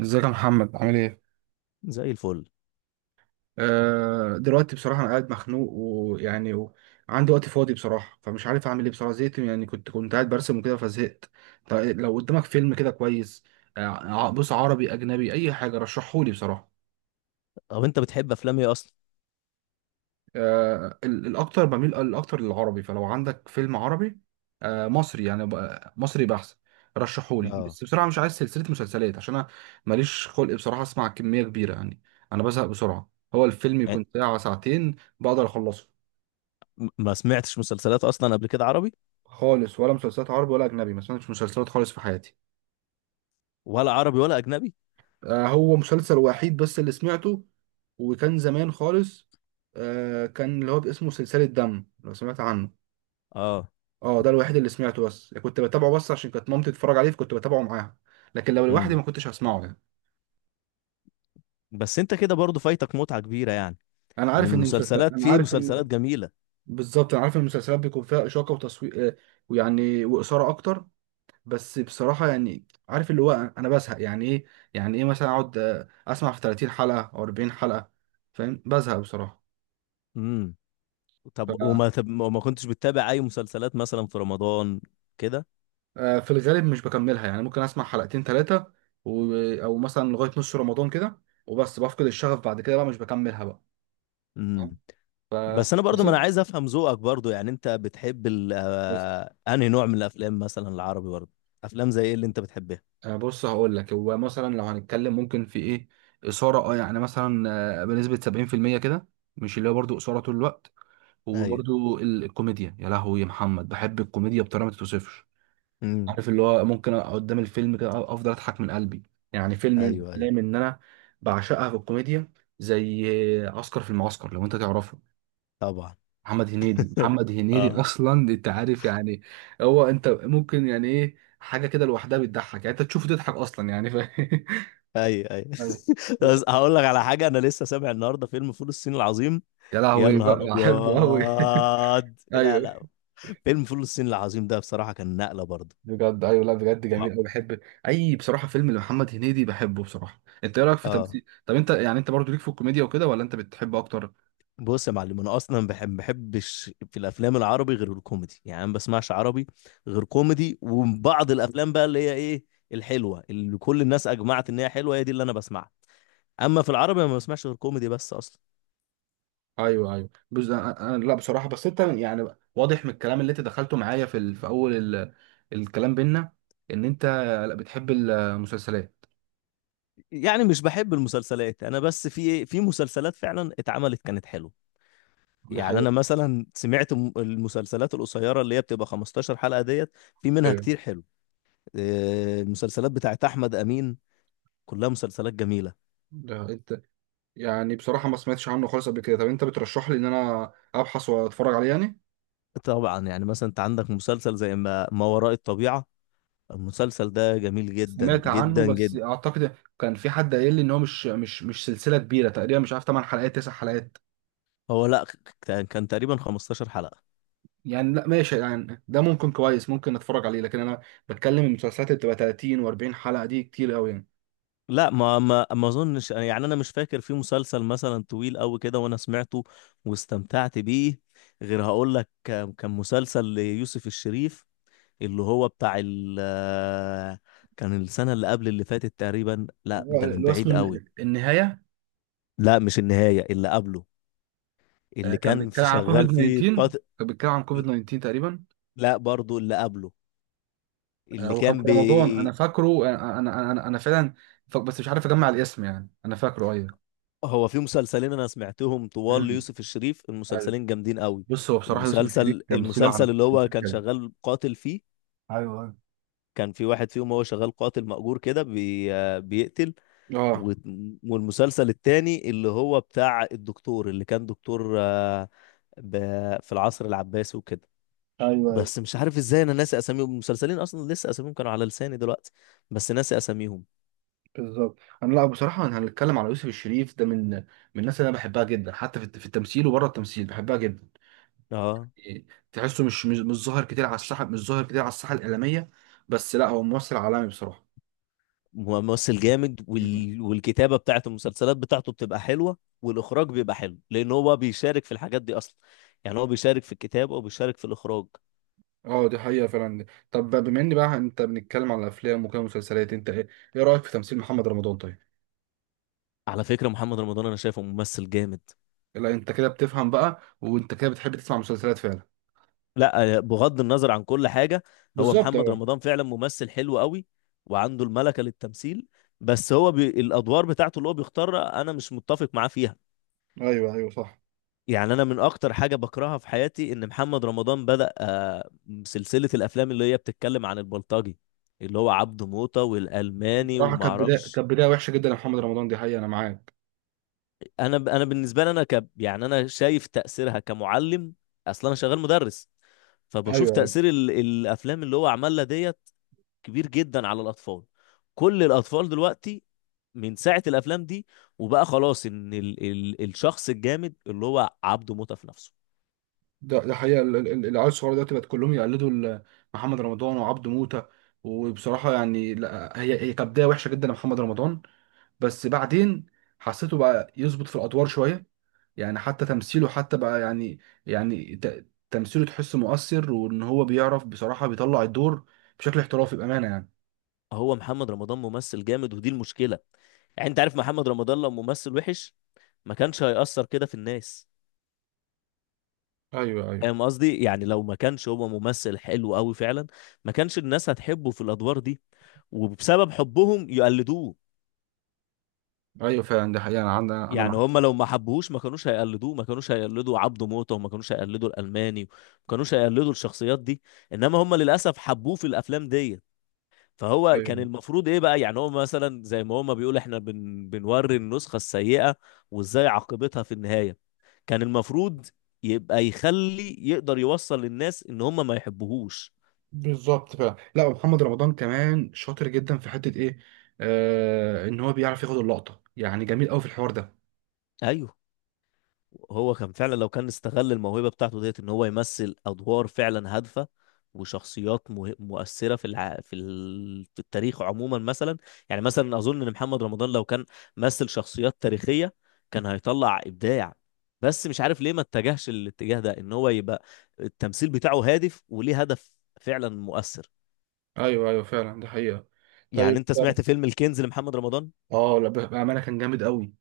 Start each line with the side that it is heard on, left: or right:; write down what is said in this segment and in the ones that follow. right: ازيك يا محمد، عامل ايه؟
left: زي الفل.
right: دلوقتي بصراحة أنا قاعد مخنوق وعندي وقت فاضي بصراحة، فمش عارف أعمل إيه بصراحة. زهقت يعني، كنت قاعد برسم وكده فزهقت. طيب، لو قدامك فيلم كده كويس. بص، عربي أجنبي أي حاجة رشحهولي بصراحة.
left: طب انت بتحب افلام ايه اصلا؟
right: الاكتر بميل الاكتر للعربي، فلو عندك فيلم عربي. مصري يعني مصري بحث. رشحولي
left: اه،
right: بس بسرعه، مش عايز سلسله مسلسلات عشان انا ماليش خلق بصراحه اسمع كميه كبيره يعني. انا بزهق بسرعه، هو الفيلم
left: يعني
right: يكون ساعه ساعتين بقدر اخلصه.
left: ما سمعتش مسلسلات اصلا قبل كده عربي.
right: خالص، ولا مسلسلات عربي ولا اجنبي، ما سمعتش مسلسلات خالص في حياتي.
left: ولا عربي ولا اجنبي.
right: هو مسلسل وحيد بس اللي سمعته، وكان زمان خالص. كان اللي هو اسمه سلسله دم، لو سمعت عنه.
left: اه.
right: اه، ده الوحيد اللي سمعته بس، يعني كنت بتابعه بس عشان كانت مامتي تتفرج عليه فكنت بتابعه معاها، لكن لو لوحدي
left: امم.
right: ما كنتش هسمعه يعني.
left: بس انت كده برضو فايتك متعة كبيرة، يعني من المسلسلات،
right: انا
left: في
right: عارف ان،
left: مسلسلات جميلة.
right: بالظبط انا عارف ان المسلسلات بيكون فيها اشاقه وتصوير ويعني واثاره اكتر. بس بصراحه يعني عارف اللي هو انا بزهق يعني ايه. يعني ايه، مثلا اقعد اسمع في 30 حلقه او 40 حلقه، فاهم؟ بزهق بصراحه.
left: امم.
right: ف
left: طب وما كنتش بتتابع اي مسلسلات مثلا في رمضان كده؟
right: آه، في الغالب مش بكملها يعني، ممكن اسمع حلقتين ثلاثه و... او مثلا لغايه نص رمضان كده، وبس بفقد الشغف بعد كده بقى مش بكملها بقى.
left: امم.
right: ف
left: بس انا برضو،
right: بس
left: ما انا
right: انت
left: عايز افهم ذوقك برضو، يعني انت بتحب ال
right: بس
left: آه، انهي نوع من الافلام مثلا، العربي برضو؟ افلام زي ايه اللي انت بتحبها؟
right: بص هقول لك، هو مثلا لو هنتكلم ممكن في ايه، اثاره يعني مثلا بنسبه 70% كده، مش اللي هو برضه اثاره طول الوقت.
left: ايوه.
right: وبرضه الكوميديا، يا لهوي يا محمد بحب الكوميديا بطريقه ما تتوصفش.
left: امم.
right: عارف اللي هو ممكن أقعد قدام الفيلم كده افضل اضحك من قلبي. يعني فيلم من
left: ايوه ايوه.
right: الافلام ان انا بعشقها في الكوميديا، زي عسكر في المعسكر، لو انت تعرفه.
left: طبعا.
right: محمد هنيدي،
left: اه.
right: اصلا انت عارف يعني. هو انت ممكن يعني ايه حاجه كده لوحدها بتضحك، يعني انت تشوفه تضحك اصلا يعني
left: ايوه ايوه.
right: أيوة.
left: بس هقول لك على حاجه، انا لسه سامع النهارده فيلم فول الصين العظيم.
right: يا
left: يا
right: لهوي بقى،
left: نهار ابيض.
right: بحبه قوي.
left: لا
right: ايوه.
left: لا، فيلم فول الصين العظيم ده بصراحه كان نقله برضه.
right: بجد ايوه، لا بجد جميل قوي
left: واو.
right: بحب. اي بصراحه فيلم لمحمد هنيدي بحبه بصراحه. انت ايه رايك في
left: اه.
right: تمثيل؟ طب انت يعني، انت برضو ليك في الكوميديا وكده ولا انت بتحب اكتر؟
left: بص يا معلم، انا اصلا بحب، ما بحبش في الافلام العربي غير الكوميدي، يعني أنا ما بسمعش عربي غير كوميدي، وبعض الافلام بقى اللي هي ايه، الحلوه اللي كل الناس اجمعت ان هي حلوه، هي دي اللي انا بسمعها. اما في العربي أنا ما بسمعش غير كوميدي بس اصلا.
right: ايوه ايوه، بص لا بصراحه، بس انت يعني واضح من الكلام اللي انت دخلته معايا في في اول الكلام بينا، ان انت لا بتحب المسلسلات.
left: يعني مش بحب المسلسلات انا، بس في مسلسلات فعلا اتعملت كانت حلوه.
right: دي
left: يعني انا
right: حقيقة.
left: مثلا سمعت المسلسلات القصيره اللي هي بتبقى 15 حلقه ديت، في منها
right: ايوه
left: كتير حلو. المسلسلات بتاعت احمد امين كلها مسلسلات جميله.
right: ده انت، يعني بصراحه ما سمعتش عنه خالص قبل كده. طب انت بترشح لي ان انا ابحث واتفرج عليه يعني.
left: طبعا، يعني مثلا انت عندك مسلسل زي ما وراء الطبيعه، المسلسل ده جميل جدا
right: سمعت عنه،
left: جدا
right: بس
left: جدا.
right: اعتقد كان في حد قايل لي ان هو مش سلسله كبيره، تقريبا مش عارف 8 حلقات 9 حلقات
left: هو لا، كان تقريبا 15 حلقه.
right: يعني. لا ماشي يعني، ده ممكن كويس، ممكن اتفرج عليه، لكن انا بتكلم المسلسلات اللي بتبقى 30 و40 حلقه، دي كتير قوي يعني.
left: لا، ما اظنش، يعني انا مش فاكر في مسلسل مثلا طويل قوي كده وانا سمعته واستمتعت بيه، غير هقول لك، كان مسلسل ليوسف الشريف اللي هو بتاع ال، كان السنة اللي قبل اللي فاتت تقريبا، لا
right: هو
left: ده من
right: اللي هو اسمه
left: بعيد قوي.
right: النهاية.
left: لا مش النهاية، اللي قبله، اللي
right: كان
left: كان
right: بيتكلم
left: في
right: عن كوفيد
left: شغال فيه
right: 19،
left: قاتل.
right: كان بيتكلم عن كوفيد 19 تقريبا.
left: لا برضو اللي قبله اللي
right: وكان في
left: كان
right: رمضان انا
left: بي.
right: فاكره. أنا فعلا بس مش عارف اجمع الاسم يعني، انا فاكره ايوه.
left: هو في مسلسلين انا سمعتهم طوال
right: مم.
left: ليوسف الشريف،
right: أيوة.
left: المسلسلين جامدين قوي.
right: بص، هو بصراحة يوسف الشريف
left: المسلسل
right: تمثيله على،
left: المسلسل اللي هو كان
right: ايوه.
left: شغال قاتل فيه،
right: ايوه
left: كان في واحد فيهم هو شغال قاتل مأجور كده بي... آه، بيقتل.
right: اه
left: و- والمسلسل التاني اللي هو بتاع الدكتور اللي كان دكتور ب... في العصر العباسي وكده.
right: ايوه ايوه.
left: بس مش عارف ازاي انا ناسي اساميهم، المسلسلين اصلا لسه اساميهم كانوا على لساني دلوقتي، بس ناسي اساميهم.
right: بالظبط انا، لا بصراحه انا هنتكلم على يوسف الشريف ده من الناس اللي انا بحبها جدا، حتى في التمثيل وبره التمثيل بحبها جدا.
left: اه،
right: إيه، تحسه مش ظاهر كتير على الساحه، مش ظاهر كتير على الساحه الاعلاميه، بس لا هو ممثل عالمي بصراحه.
left: ممثل جامد والكتابه بتاعت المسلسلات بتاعته بتبقى حلوه، والاخراج بيبقى حلو لان هو بيشارك في الحاجات دي اصلا، يعني هو بيشارك في الكتابه وبيشارك في الاخراج.
right: اه دي حقيقة فعلا. طب بما ان بقى انت بنتكلم على الافلام وكده مسلسلات، انت ايه رأيك في تمثيل محمد رمضان؟ طيب.
left: على فكره محمد رمضان انا شايفه ممثل جامد.
right: لا انت كده بتفهم بقى، وانت كده بتحب تسمع مسلسلات فعلا.
left: لا بغض النظر عن كل حاجه، هو
right: بالظبط
left: محمد
right: اه.
left: رمضان فعلا ممثل حلو قوي وعنده الملكه للتمثيل، بس هو الادوار بتاعته اللي هو بيختارها انا مش متفق معاه فيها.
right: ايوه ايوه صح.
left: يعني انا من اكتر حاجه بكرهها في حياتي ان محمد رمضان بدأ سلسله الافلام اللي هي بتتكلم عن البلطجي، اللي هو عبده موطة والالماني
right: بصراحة،
left: وما
right: كانت بداية
left: اعرفش.
right: كانت بداية وحشة جدا لمحمد رمضان، دي حقيقة انا معاك.
left: انا بالنسبه لي يعني انا شايف تاثيرها كمعلم، اصلا انا شغال مدرس، فبشوف
right: ايوه ايوه،
left: تاثير الافلام اللي هو عملها ديت كبير جدا على الاطفال. كل الاطفال دلوقتي من ساعه الافلام دي وبقى خلاص ان الشخص الجامد اللي هو عبده موطة في نفسه.
right: ده حقيقة العيال الصغيرة دلوقتي بقت كلهم يقلدوا محمد رمضان وعبده موتة. وبصراحة يعني، لا هي كانت بداية وحشة جدا لمحمد رمضان، بس بعدين حسيته بقى يظبط في الادوار شويه. يعني حتى تمثيله، حتى بقى يعني، يعني تمثيله تحس مؤثر، وان هو بيعرف بصراحه بيطلع الدور بشكل احترافي بامانه يعني.
left: هو محمد رمضان ممثل جامد ودي المشكلة، يعني انت عارف محمد رمضان لو ممثل وحش ما كانش هيأثر كده في الناس.
right: ايوه ايوه
left: فاهم قصدي؟ يعني لو ما كانش هو ممثل حلو قوي فعلا، ما كانش الناس هتحبه في الادوار دي وبسبب حبهم يقلدوه.
right: ايوه فعلا، ده حقيقه انا عندي، انا
left: يعني
right: معاك.
left: هم لو ما حبوهوش ما كانوش هيقلدوه، ما كانوش هيقلدوا عبده موته وما كانوش هيقلدوا الالماني وما كانوش هيقلدوا الشخصيات دي، انما هم للاسف حبوه في الافلام ديت. فهو كان
right: ايوه
left: المفروض ايه بقى، يعني هو مثلا زي ما هما بيقول احنا بنوري النسخة السيئة وازاي عاقبتها في النهاية، كان المفروض يبقى يخلي، يقدر يوصل للناس ان هما ما يحبوهوش.
right: بالظبط فعلا. لا، ومحمد رمضان كمان شاطر جدا في حته ايه، آه، ان هو بيعرف ياخد اللقطه، يعني جميل قوي في الحوار ده.
left: ايوه. هو كان فعلا لو كان استغل الموهبة بتاعته ديت ان هو يمثل ادوار فعلا هادفة وشخصيات مؤثرة في الع... في ال... في التاريخ عموما مثلا. يعني مثلا اظن ان محمد رمضان لو كان مثل شخصيات تاريخية كان هيطلع ابداع، بس مش عارف ليه ما اتجهش للاتجاه ده، ان هو يبقى التمثيل بتاعه هادف وليه هدف فعلا مؤثر.
right: ايوه ايوه فعلا، ده حقيقة.
left: يعني
right: طيب.
left: انت سمعت فيلم الكنز لمحمد رمضان؟
right: اه لا بامانه كان جامد قوي.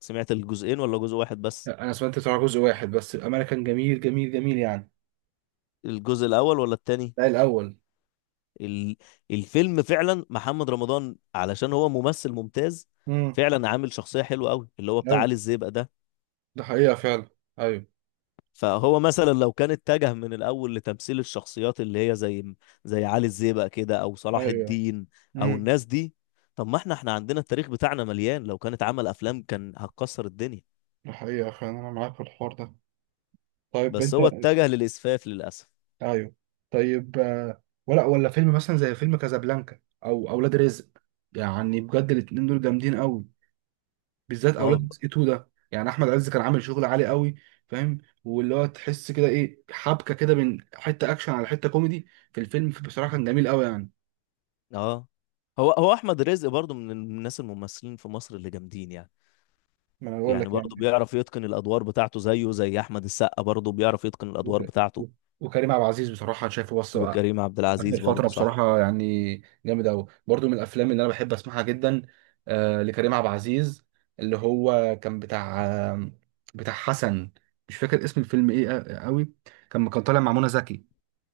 left: سمعت الجزئين ولا جزء واحد بس؟
right: لا، انا سمعت بتاع جزء واحد بس، الامانه كان جميل جميل جميل يعني.
left: الجزء الاول ولا التاني؟
right: لا الاول.
left: ال- الفيلم فعلا محمد رمضان علشان هو ممثل ممتاز،
right: امم.
left: فعلا عامل شخصية حلوة قوي اللي هو بتاع
right: ايوه
left: علي الزيبق ده.
right: ده حقيقه فعلا. ايوه.
left: فهو مثلا لو كان اتجه من الأول لتمثيل الشخصيات اللي هي زي زي علي الزيبق كده، أو صلاح
right: ايوه
left: الدين أو
right: امم،
left: الناس دي، طب ما احنا عندنا التاريخ بتاعنا مليان، لو كانت عمل أفلام كان هتكسر الدنيا.
right: ده حقيقه فعلا انا معاك في الحوار ده. طيب
left: بس
right: انت.
left: هو اتجه للإسفاف للأسف.
right: ايوه طيب. ولا فيلم مثلا زي فيلم كازابلانكا او اولاد رزق، يعني بجد الاتنين دول جامدين قوي، بالذات
left: ما
right: اولاد
left: هو
right: رزق 2 ده. يعني احمد عز كان عامل شغل عالي قوي، فاهم، واللي هو تحس كده ايه حبكه كده، من حته اكشن على حته كوميدي في الفيلم، بصراحه كان جميل قوي يعني.
left: اه. هو أحمد رزق برضو من الناس الممثلين في مصر اللي جامدين، يعني
right: ما انا بقول
left: يعني
right: لك
left: برضه
right: يعني.
left: بيعرف يتقن الادوار بتاعته، زيه زي احمد السقا برضه بيعرف يتقن الادوار
right: وك-
left: بتاعته.
right: وكريم عبد العزيز بصراحة أنا شايفه بص
left: وكريم
right: آخر
left: عبد العزيز
right: فترة،
left: برضه، صح.
right: بصراحة يعني جامد أوي برضو، من الأفلام اللي أنا بحب أسمعها جدا. آه لكريم عبد العزيز، اللي هو كان بتاع بتاع حسن، مش فاكر اسم الفيلم إيه، أوي. كان طالع مع منى زكي.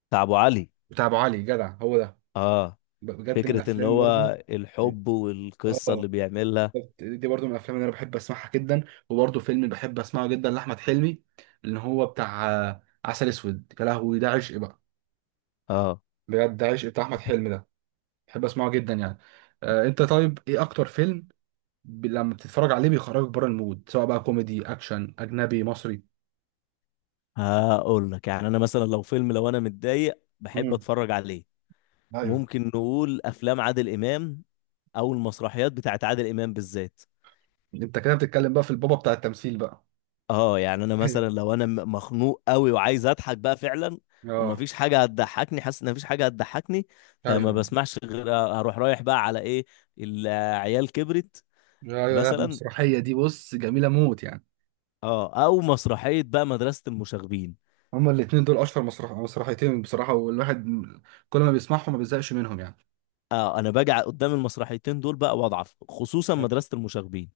left: بتاع ابو علي.
right: بتاع أبو علي، جدع هو ده.
left: اه،
right: بجد من
left: فكره ان
right: الأفلام
left: هو
right: برضو.
left: الحب والقصه
right: اه
left: اللي بيعملها.
right: دي برضو من الافلام اللي انا بحب اسمعها جدا. وبرضو فيلم اللي بحب اسمعه جدا لاحمد حلمي، اللي هو بتاع عسل اسود، يا لهوي ده عشق بقى.
left: اه،
right: بجد عشق بتاع احمد حلمي ده، بحب اسمعه جدا يعني. آه انت، طيب ايه اكتر فيلم لما بتتفرج عليه بيخرجك بره المود، سواء بقى كوميدي اكشن اجنبي مصري؟
left: هقول لك، يعني انا مثلا لو فيلم، لو انا متضايق بحب
right: امم.
left: اتفرج عليه،
right: ايوه.
left: ممكن نقول افلام عادل امام، او المسرحيات بتاعت عادل امام بالذات.
right: انت كده بتتكلم بقى في البابا بتاع التمثيل بقى.
left: اه، يعني انا
right: ايوه
left: مثلا لو انا مخنوق قوي وعايز اضحك بقى فعلا،
right: اه
left: ومفيش حاجه هتضحكني، حاسس ان مفيش حاجه هتضحكني، فما
right: ايوه
left: بسمعش غير، اروح رايح بقى على ايه، العيال كبرت
right: ايوه. لا
left: مثلا.
right: المسرحيه دي بص جميله موت يعني.
left: اه، او مسرحيه بقى مدرسه المشاغبين.
right: هما الاتنين دول اشهر مسرحيتين بصراحه، والواحد كل ما بيسمعهم ما بيزهقش منهم يعني.
left: اه، انا باجي قدام المسرحيتين دول بقى واضعف، خصوصا مدرسه المشاغبين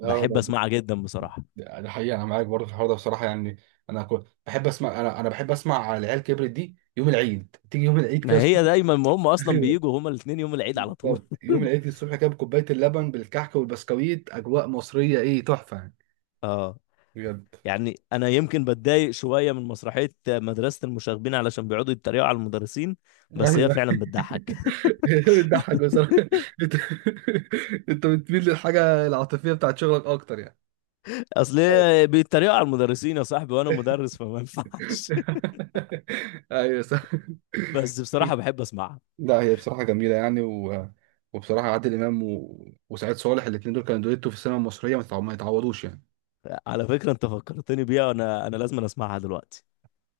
right: اه
left: بحب
right: لا.
left: اسمعها جدا بصراحه.
right: ده حقيقة أنا معاك برضه في الحوار ده بصراحة يعني. أنا كنت بحب أسمع، أنا بحب أسمع على العيال كبرت دي يوم العيد، تيجي يوم العيد كده
left: ما هي
right: الصبح.
left: دايما ما هم اصلا
right: أيوه.
left: بيجوا هما الاثنين يوم العيد على طول.
right: بالظبط يوم العيد الصبح كده بكوباية اللبن بالكحك والبسكويت، أجواء مصرية إيه، تحفة يعني.
left: اه،
right: بجد.
left: يعني انا يمكن بتضايق شويه من مسرحيه مدرسه المشاغبين علشان بيقعدوا يتريقوا على المدرسين،
right: لا
left: بس هي
right: أيوه.
left: فعلا بتضحك.
right: بتضحك بصراحة. أنت، أنت بتميل للحاجة العاطفية بتاعت شغلك أكتر يعني.
left: اصل هي بيتريقوا على المدرسين يا صاحبي وانا مدرس فما ينفعش.
right: أيوه صح.
left: بس بصراحه بحب اسمعها.
right: لا هي بصراحة جميلة يعني وبصراحة عادل إمام وسعيد صالح الاتنين دول كانوا دويتو في السينما المصرية، ما يتعوضوش يعني.
left: على فكره انت فكرتني بيها، وانا لازم اسمعها دلوقتي.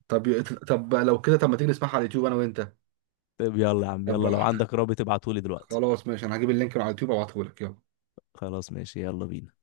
right: طب لو كده، طب ما تيجي نسمعها على اليوتيوب أنا وأنت؟
left: طيب يلا يا عم،
right: طب
left: يلا لو عندك رابط ابعتهولي دلوقتي.
right: خلاص ماشي، أنا هجيب اللينك من على اليوتيوب وأبعتهولك، يلا.
left: خلاص ماشي، يلا بينا.